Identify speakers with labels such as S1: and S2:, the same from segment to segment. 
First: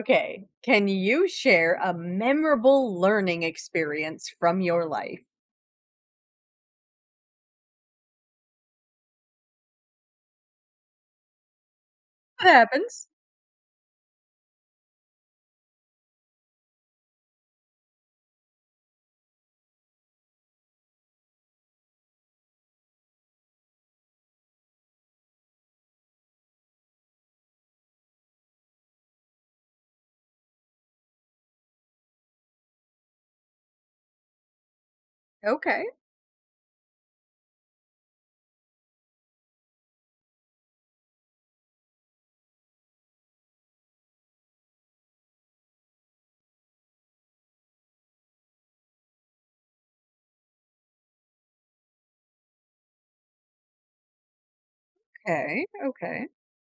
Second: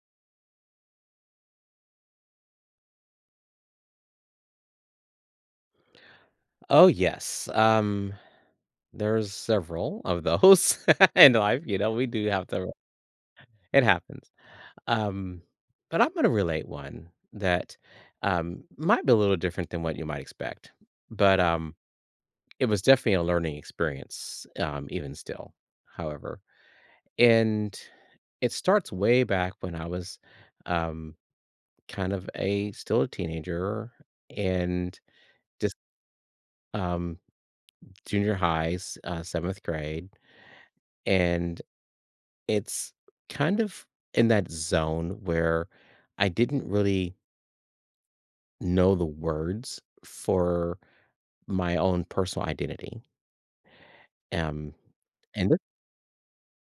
S1: Okay. Can you share a memorable learning experience from your life?
S2: Oh, yes. There's several of those in life, you know, we do have
S1: That
S2: to
S1: happens.
S2: it happens. Um, but I'm gonna relate one that, might be a little different than what you might expect, but, it was definitely a learning experience, even still, however, and it starts way back when I was, um, kind of a still a teenager, and just,
S1: Okay.
S2: um, junior highs, 7th grade, and it's kind of in that zone where I didn't really know the words for my own personal identity. Um, and this
S1: Okay. Okay.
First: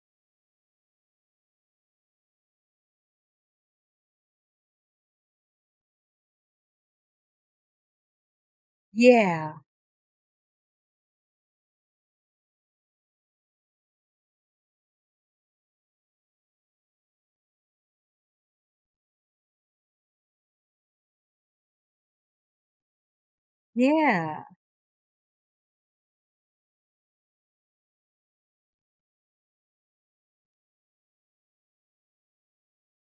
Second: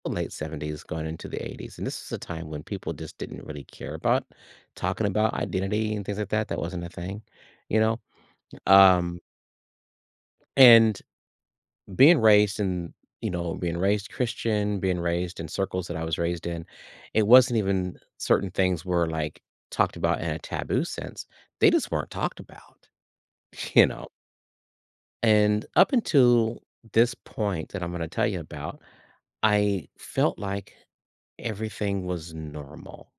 S2: was the late 70s going into the 80s. And this was a time when people just didn't really care about talking about identity and things like that. That wasn't a thing, you know? Um,
S1: Yeah.
S2: and being raised in you know, being raised Christian, being raised in circles that I was raised in, it wasn't even certain things were, like, talked about in a taboo sense. They just weren't talked about, you know?
S1: Yeah.
S2: And up until this point that I'm going to tell you about, I felt like everything was normal.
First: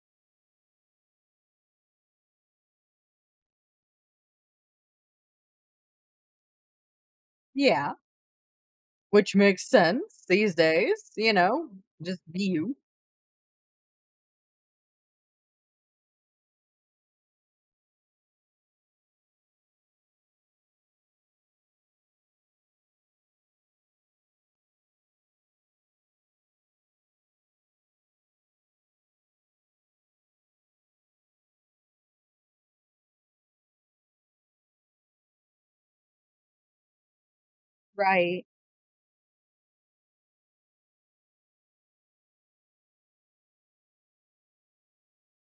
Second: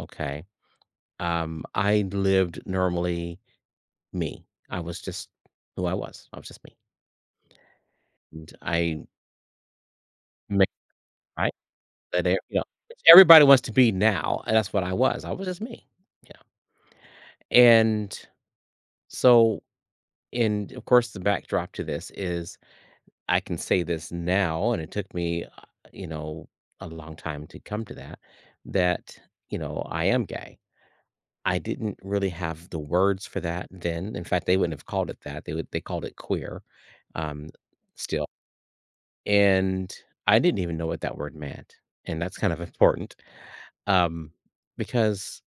S2: Okay, I lived normally. Me I was just who I was. I was just me.
S1: Yeah.
S2: And I
S1: Which makes sense these
S2: mixed
S1: days, you know, just
S2: That e
S1: be
S2: You know,
S1: you.
S2: which everybody wants to be now, and that's what I was. I was just me, you know, and so and of course, the backdrop to this is, I can say this now, and it took me, you know, a long time to come to that, you know, I am gay. I didn't really have the words for that then. In fact, they wouldn't have called it that. They called it queer, um, still,
S1: Right.
S2: and I didn't even know what that word meant, and that's kind of important, um, because,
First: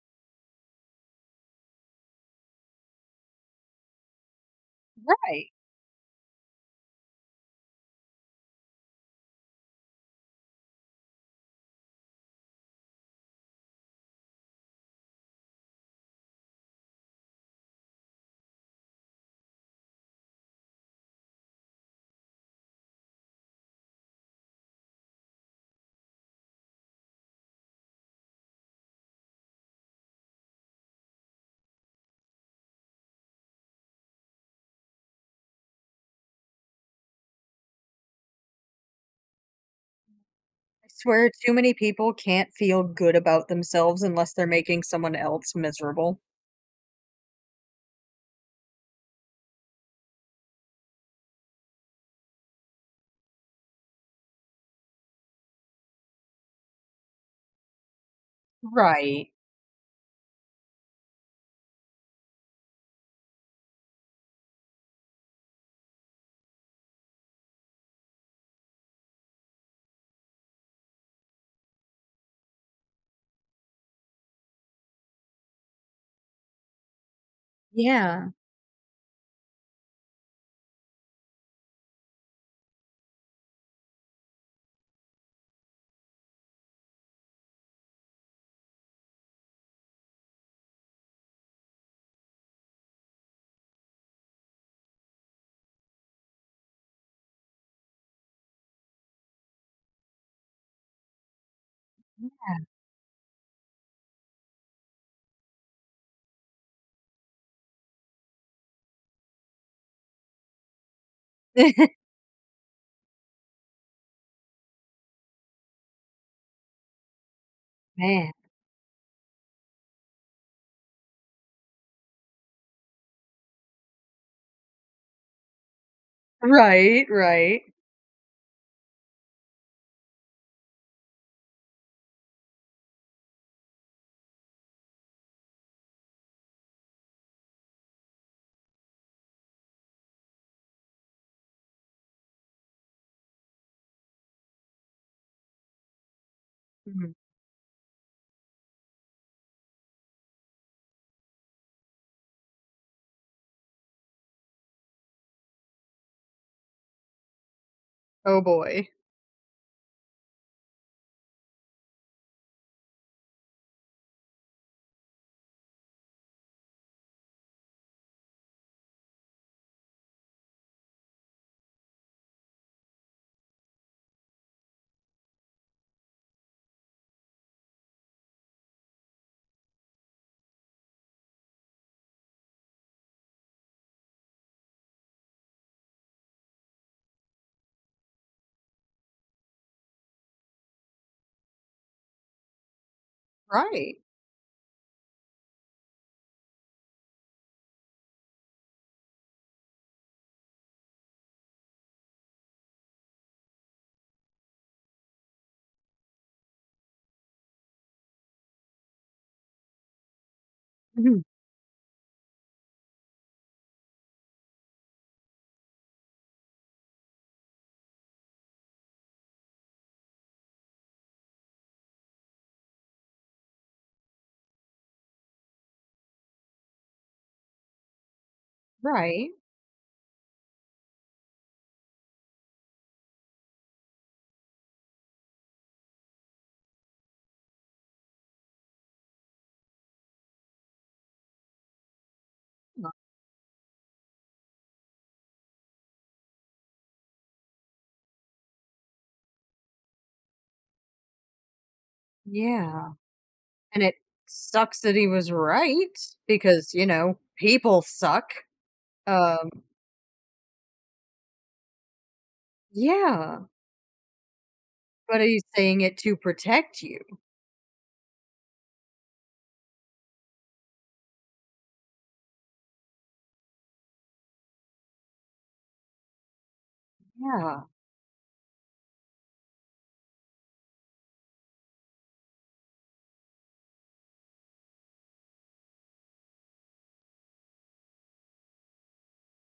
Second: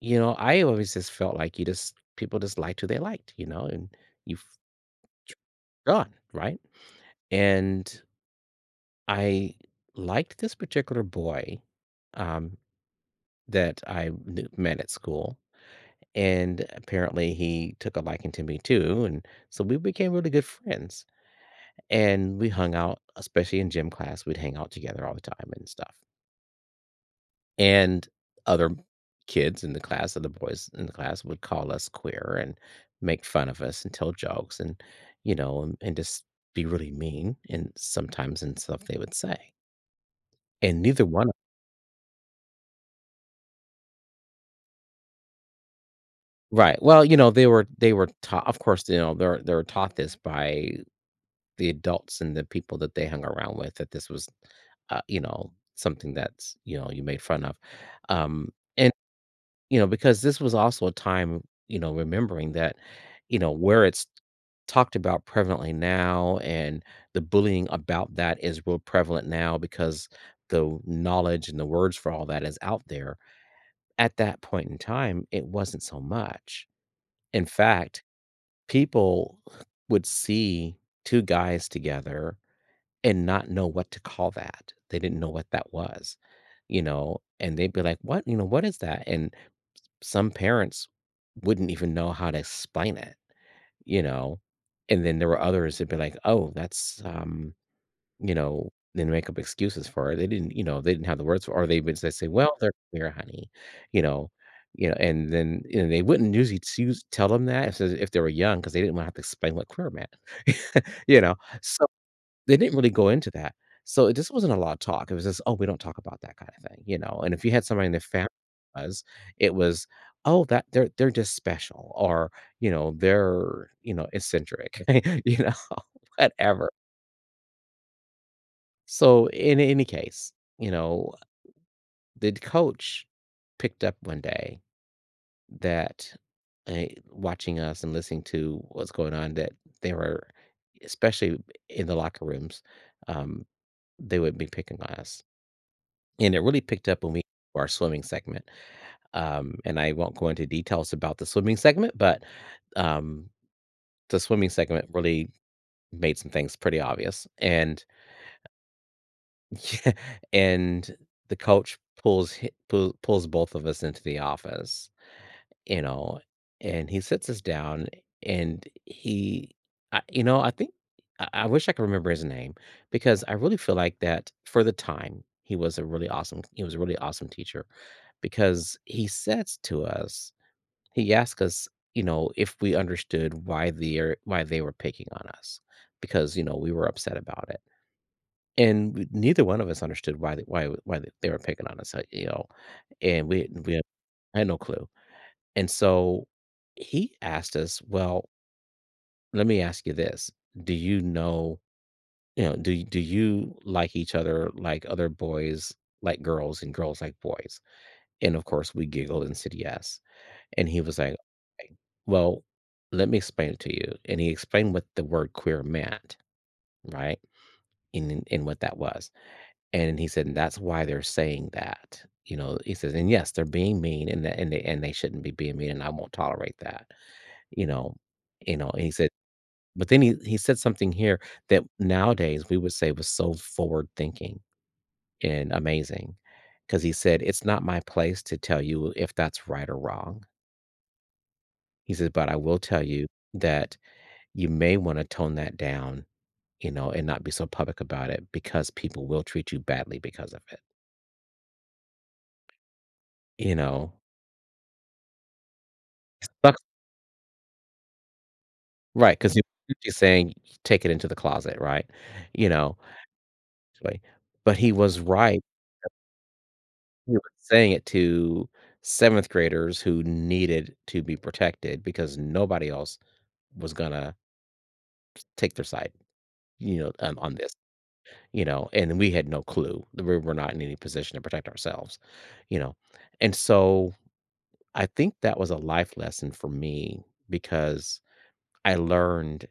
S2: you know, I always just felt like you just people just liked who they liked, you know, and you've
S1: Right.
S2: gone, right? And I liked this particular boy, um, that I knew, met at school, and apparently he took a liking to me too, and so we became really good friends. And we hung out, especially in gym class. We'd hang out together all the time and stuff. And other kids in the class, other boys in the class would call us queer and make fun of us and tell jokes, and, you know, and just be really mean and sometimes in stuff they would say. And
S1: I
S2: neither
S1: swear
S2: one of
S1: too many people can't feel good about themselves unless they're making someone else miserable.
S2: Right. Well, you know, they were taught, of course, you know, they were taught this by the adults and the people that they hung around with, that this was, you know, something that's, you know, you made fun of. Um
S1: Right.
S2: You know, because this was also a time, you know, remembering that, you know, where it's talked about prevalently now, and the bullying about that is real prevalent now, because the knowledge and the words for all that is out there. At that point in time, it wasn't so much. In fact,
S1: Yeah.
S2: people would see two guys together and not know what to call that. They didn't know what that was, you know, and they'd be like, "What? You know, what is that?" And some parents wouldn't even know how to explain it, you know? And then there were others that'd be like, "Oh, that's, you know, then make up excuses for it. They didn't have the words for, or they would just say, "Well, they're queer, honey," you know? You know, and then, you know, they wouldn't usually choose tell them that, if they were young, because they didn't wanna have to explain what queer meant, you know? So they didn't really go into that. So it just wasn't a lot of talk. It was just, "Oh, we don't talk about that," kinda thing, you know? And if you had somebody in the family
S1: Man.
S2: was, it was, "Oh, that they're just special," or, you know, "They're, you know, eccentric," you know, whatever.
S1: Right. Right.
S2: So in any case, you know, the coach picked up one day that, watching us and listening to what's going on, that they were, especially in the locker rooms, um, they would be picking on us. And it really picked up
S1: Mhm.
S2: when we did our swimming segment. And I won't go into details about the swimming segment, but, um, the swimming segment really made some things pretty obvious. And
S1: Oh boy.
S2: and the coach pulls both of us into the office. You know, and he sits us down, and you know, I think I wish I could remember his name, because I really feel like that for the time he was a really awesome he was a really awesome teacher, because he says to us, he asked us, you know, if we understood why they were picking on us, because, you know, we were upset about it, and neither one of us understood why they were picking on us, you know, and we
S1: Right.
S2: had no clue. And so he asked us, "Well, let me ask you this: Do you know, do you like each other, like other boys like girls and girls like boys?" And of course, we giggled and said yes. And he was like,
S1: Mhm.
S2: "Okay, well, let me explain it to you." And he explained what the word queer meant, right? And what that was. And he said, "That's why they're saying that." You know, he says, "And yes, they're being mean, and they shouldn't be being mean, and I won't tolerate that." You know you know, and he said,
S1: Right.
S2: but then he said something here that nowadays we would say was so forward thinking and amazing, because he said, "It's not my place to tell you if that's right or wrong." He says, "But I will tell you that you may wanna tone that down, you know, and not be so public about it because people will treat you badly because of it."
S1: Yeah,
S2: You
S1: and
S2: know?
S1: it sucks that he was right
S2: Like-
S1: because, you know, people suck.
S2: Right, because 'cause
S1: Um,
S2: you're saying, "Take it into the closet," right? You know,
S1: yeah,
S2: but but he was
S1: but he's
S2: right.
S1: saying it to protect you.
S2: We were saying it to 7th graders who needed to be protected, because nobody else was gonna take their side, you know, on this,
S1: Yeah,
S2: you know, and we had no clue. We were not in any position to protect ourselves, you know, and so I think that was a life lesson for me, because I learned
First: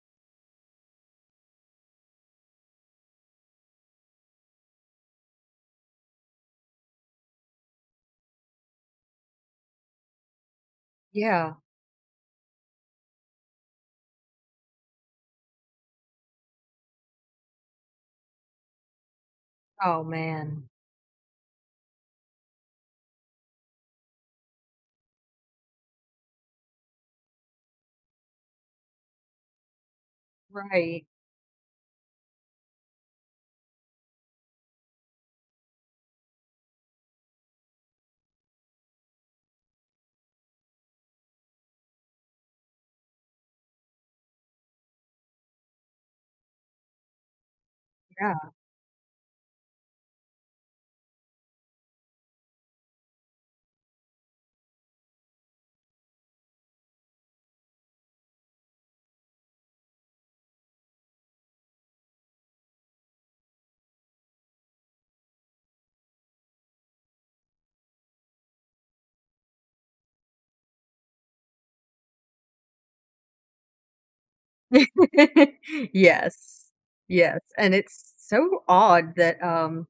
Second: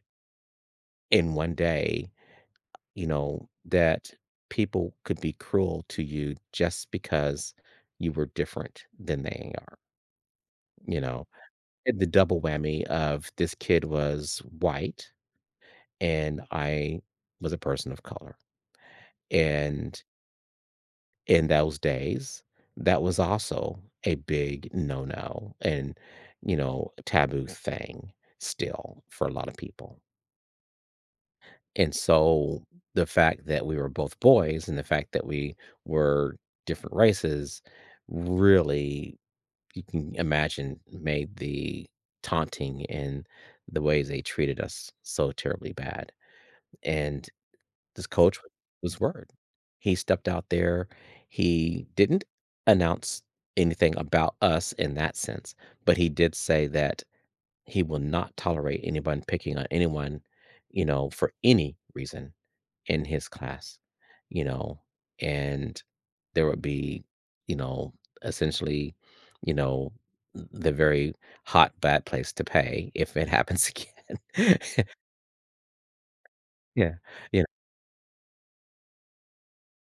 S2: in one day, you know, that people could be cruel to you just because you were different than they are, you know?
S1: yeah.
S2: Did the double whammy of this kid was white and I was a person of color. And
S1: Oh, man.
S2: in those days, that was also a big no-no and, you know, taboo thing still for a lot of people.
S1: Right,
S2: And so the fact that we were both boys and the fact that we were different races really, you can imagine, made the taunting and the ways they treated us so terribly bad. And this
S1: yeah.
S2: coach was word. He stepped out there. He didn't announce anything about us in that sense, but he did say that he will not tolerate anyone picking on anyone, you know, for any reason in his class, you know, and there would be, you know, essentially, you know, the very hot bad place to pay if it happens again.
S1: Yes,
S2: Yeah,
S1: yes,
S2: yeah,
S1: and it's so odd that,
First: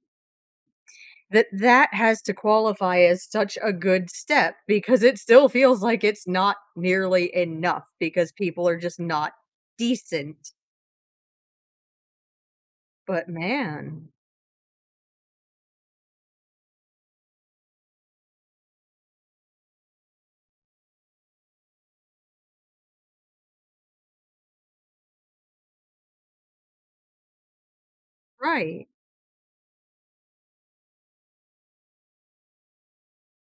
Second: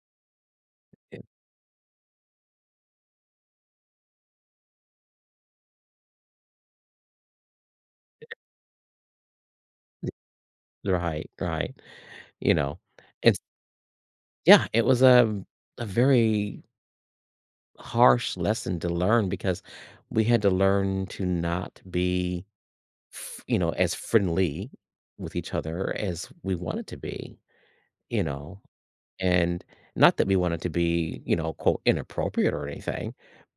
S2: yeah,
S1: that that has to qualify as such a good step because it still feels like it's not nearly enough because people are just not decent,
S2: right, right, you know,
S1: but
S2: it's
S1: man.
S2: yeah, it was a very harsh lesson to learn, because we had to learn to not be, you know, as friendly with each other as we wanted to be, you know.
S1: Right,
S2: And not that we wanted to be, you know, quote, inappropriate or anything,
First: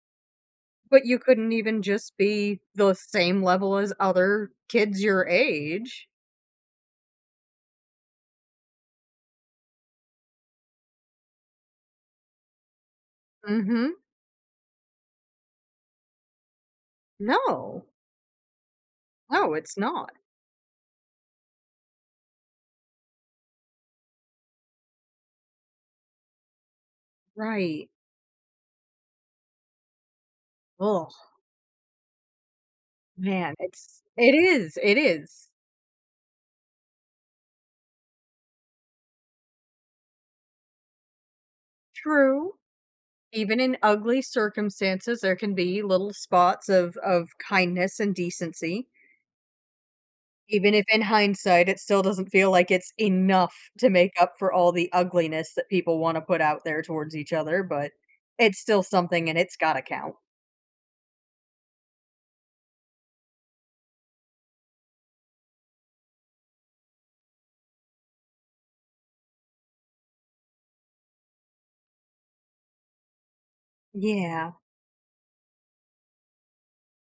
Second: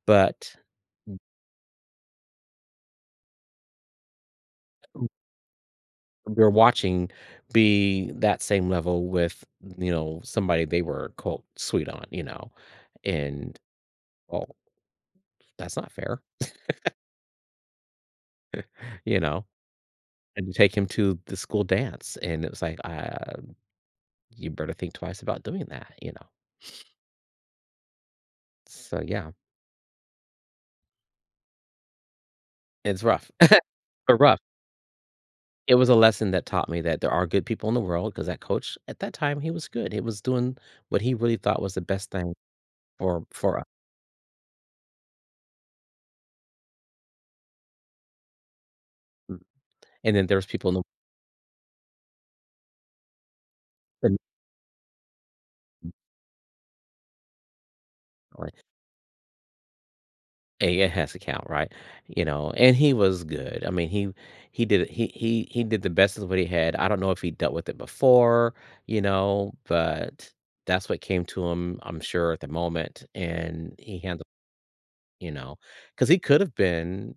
S2: but
S1: but you couldn't even just be the same level as other kids your age.
S2: we're watching be that same level with, you know, somebody they were, quote, sweet on, you know, and,
S1: Mhm.
S2: oh, that's not fair,
S1: No.
S2: you know?
S1: No, it's not.
S2: And to take him to the school dance. And it was like, you better think twice about doing that, you know?
S1: Right.
S2: So, yeah,
S1: Oh
S2: it's rough,
S1: man, it's
S2: but
S1: it
S2: rough.
S1: is, it is.
S2: It was a lesson that taught me that there are good people in the world, because that coach at that time, he was good. He was doing what he really thought was the best thing.
S1: True. Even
S2: For
S1: in ugly circumstances, there can be little spots of kindness and decency.
S2: and then there's people
S1: Even
S2: in
S1: if in hindsight, it still doesn't feel like it's enough to
S2: the
S1: make up for all the ugliness that people wanna put out there towards each other, but it's still something and it's gotta count.
S2: a has account, right? You know, and he was good. I mean, he did the best of what he had. I don't know if he dealt with it before, you know, but that's what came to him, I'm sure, at the moment, and he handled
S1: Yeah,
S2: you know, because he could have been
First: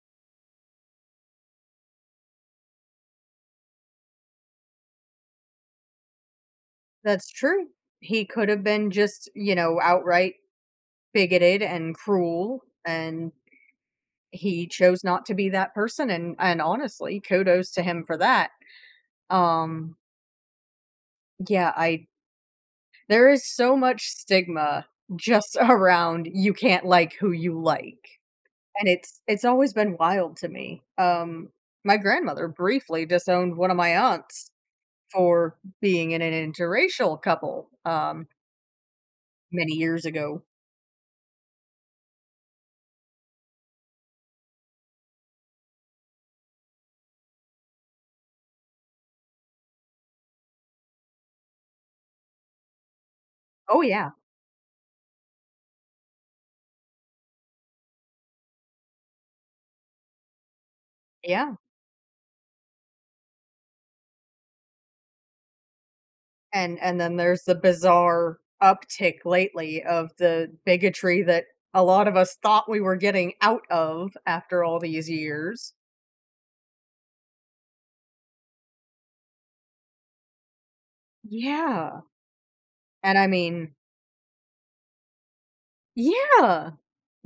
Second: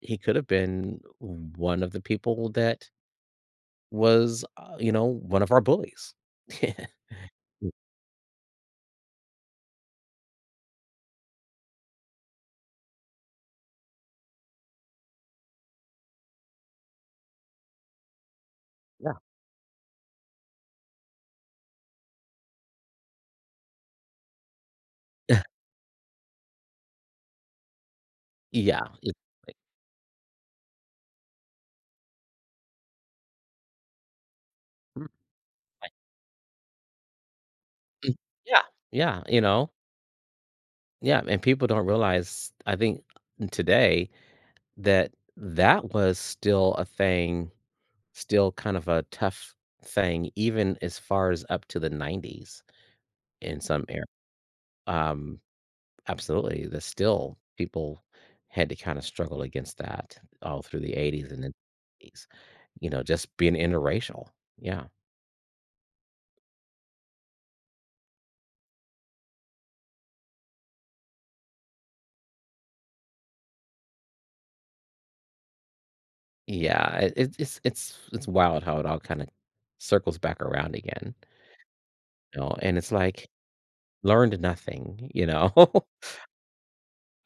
S2: he could have been one of the people that was, you know, one of our bullies.
S1: that's true. He could have been just, you know, outright bigoted and cruel, and he chose not to be that person, and honestly, kudos to him for that.
S2: Yeah.
S1: Um, yeah, I there is so much stigma just around you can't like who you like.
S2: Yeah.
S1: And
S2: Yeah. Yeah.
S1: it's always been wild to me. Um, my grandmother briefly disowned one of my aunts
S2: Mm,
S1: for being in an interracial couple,
S2: mm,
S1: um,
S2: yeah. Yeah, you know?
S1: many years ago.
S2: Yeah, and people don't realize, I think, today, that that was still a thing, still kind of a tough thing, even as far as up to the 90s in
S1: Oh
S2: some areas.
S1: yeah.
S2: Um, absolutely. The still people had to kind of struggle against that all through the 80s and the
S1: Yeah,
S2: 90s, you know, just being interracial. Yeah.
S1: and then there's the bizarre uptick lately of the bigotry that a lot of us thought we were getting out of after all these years.
S2: Yeah. It's wild how it all kind of circles back around again,
S1: Yeah,
S2: you know, and it's
S1: and I
S2: like,
S1: mean,
S2: learned nothing, you know.
S1: yeah,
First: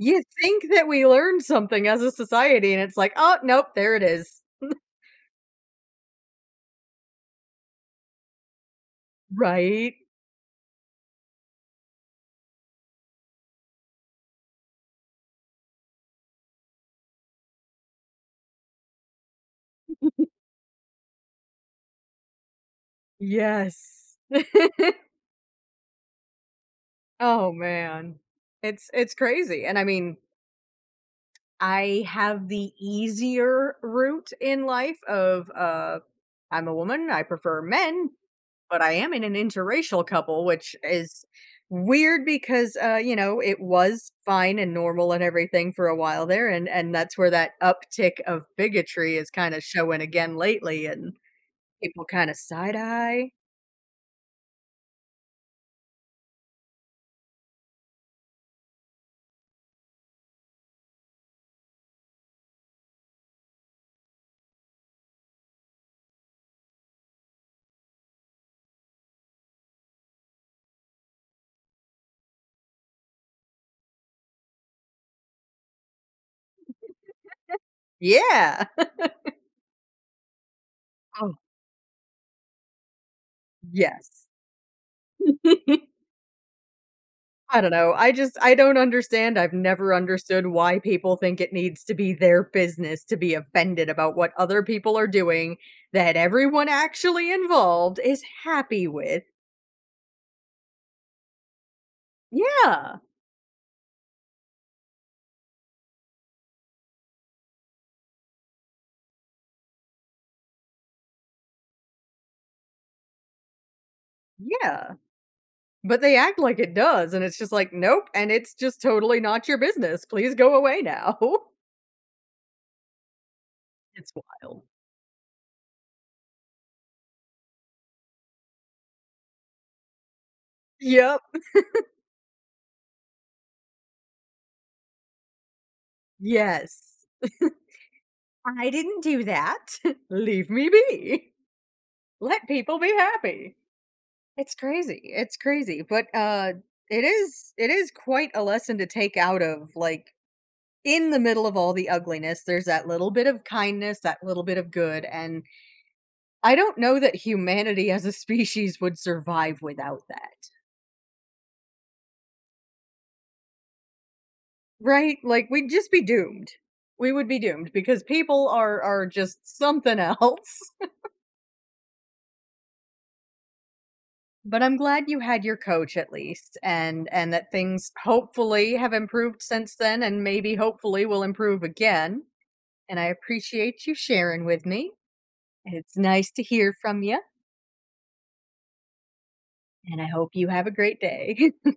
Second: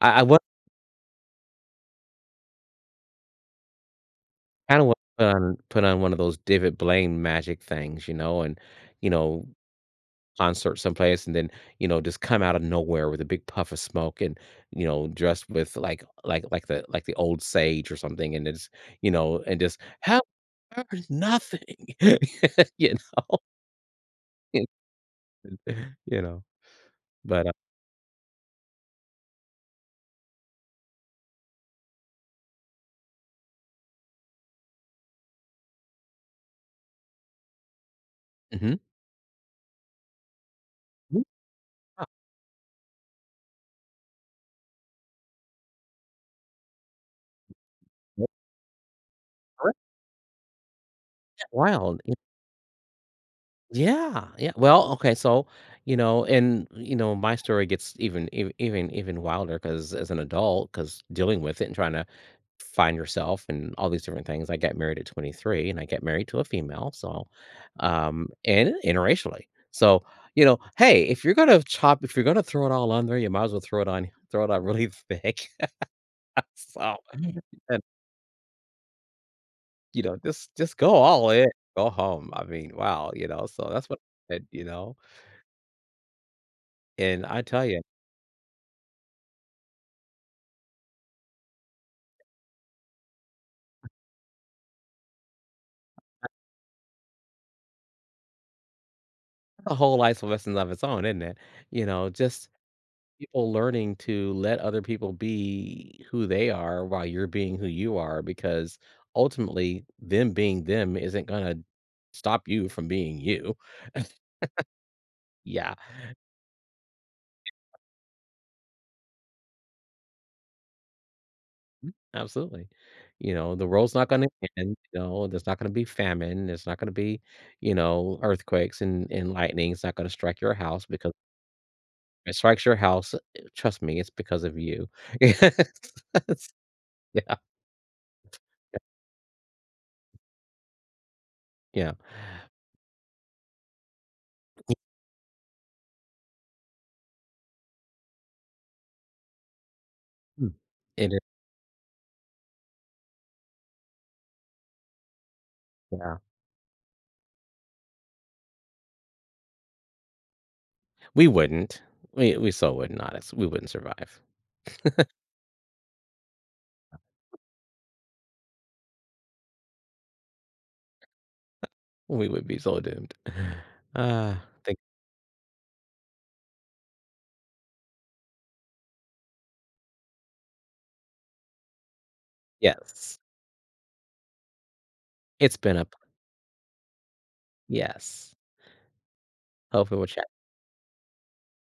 S2: I wa
S1: think that we learned something as a society, and it's like, "Oh, nope, there it is."
S2: kinda wanna put on one of those David Blaine magic things, you know, and, you know,
S1: Right?
S2: concert someplace and then, you know, just come out of nowhere with a big puff of smoke and, you know, dressed with like the old sage or something, and it's, you know, and just help her nothing, you know?
S1: Yes.
S2: You know? But,
S1: Oh, man. It's crazy, and I mean I have the easier route in life of, I'm a woman, I prefer men,
S2: mhm.
S1: but I am in an interracial couple, which is weird because, you know, it was fine and normal and everything for a while there, and that's where that uptick of bigotry is kinda showing again lately, and
S2: Wow,
S1: people kinda side eye.
S2: yeah, yeah. Well, okay, so, you know, and, you know, my story gets even ev even even wilder, because as an adult, because dealing with it and trying to find yourself and all these different things, I got married at 23 and I got married to a female, so, and interracially. So, you know, hey, if you're gonna throw it all on there, you might as well throw it on really thick. So, and,
S1: Yeah.
S2: you know, just go all
S1: Oh.
S2: in, go home. I mean, wow, you know, so that's what
S1: Yes.
S2: I did, you know, and I
S1: I
S2: tell
S1: don't
S2: you,
S1: know. I just I don't understand. I've never understood why people think it needs to be their business to be offended about what other people are doing that everyone actually involved is happy with.
S2: a whole life lesson of its own, isn't it? You know, just
S1: Yeah.
S2: people learning to let other people be who they are while you're being who you are, because ultimately, them being them isn't gonna stop you from being you.
S1: Yeah.
S2: Yeah,
S1: But they act like it does and it's just like, "Nope, and it's just totally not your business. Please go away now."
S2: mm, absolutely. You know, the world's not
S1: It's
S2: gonna
S1: wild.
S2: end. You know, there's not gonna be famine. There's not gonna be, you know, earthquakes and lightning. It's not gonna strike your house, because
S1: Yep.
S2: if it strikes your house, trust me, it's because of you.
S1: Yes.
S2: Yeah,
S1: I didn't do that. Leave me be.
S2: yeah.
S1: Let people be happy. It's crazy, but, it is quite a lesson to take out of, like,
S2: Mm.
S1: in
S2: It
S1: the
S2: is,
S1: middle of all the ugliness, there's that little bit of kindness, that little bit of good, and
S2: yeah.
S1: I don't know that humanity as a species would survive without that,
S2: We wouldn't. We so would not s we wouldn't survive.
S1: right? Like, we'd just be doomed. We would be doomed because people are just something else.
S2: We would be so doomed. Uh,
S1: But I'm
S2: think
S1: glad you had your coach at least, and that things hopefully have improved since then and maybe hopefully will improve again, and I
S2: yes.
S1: appreciate you sharing with me.
S2: It's been a p
S1: It's nice to hear from you,
S2: yes. Hopefully
S1: and
S2: we
S1: I
S2: will chat
S1: hope you have a great day.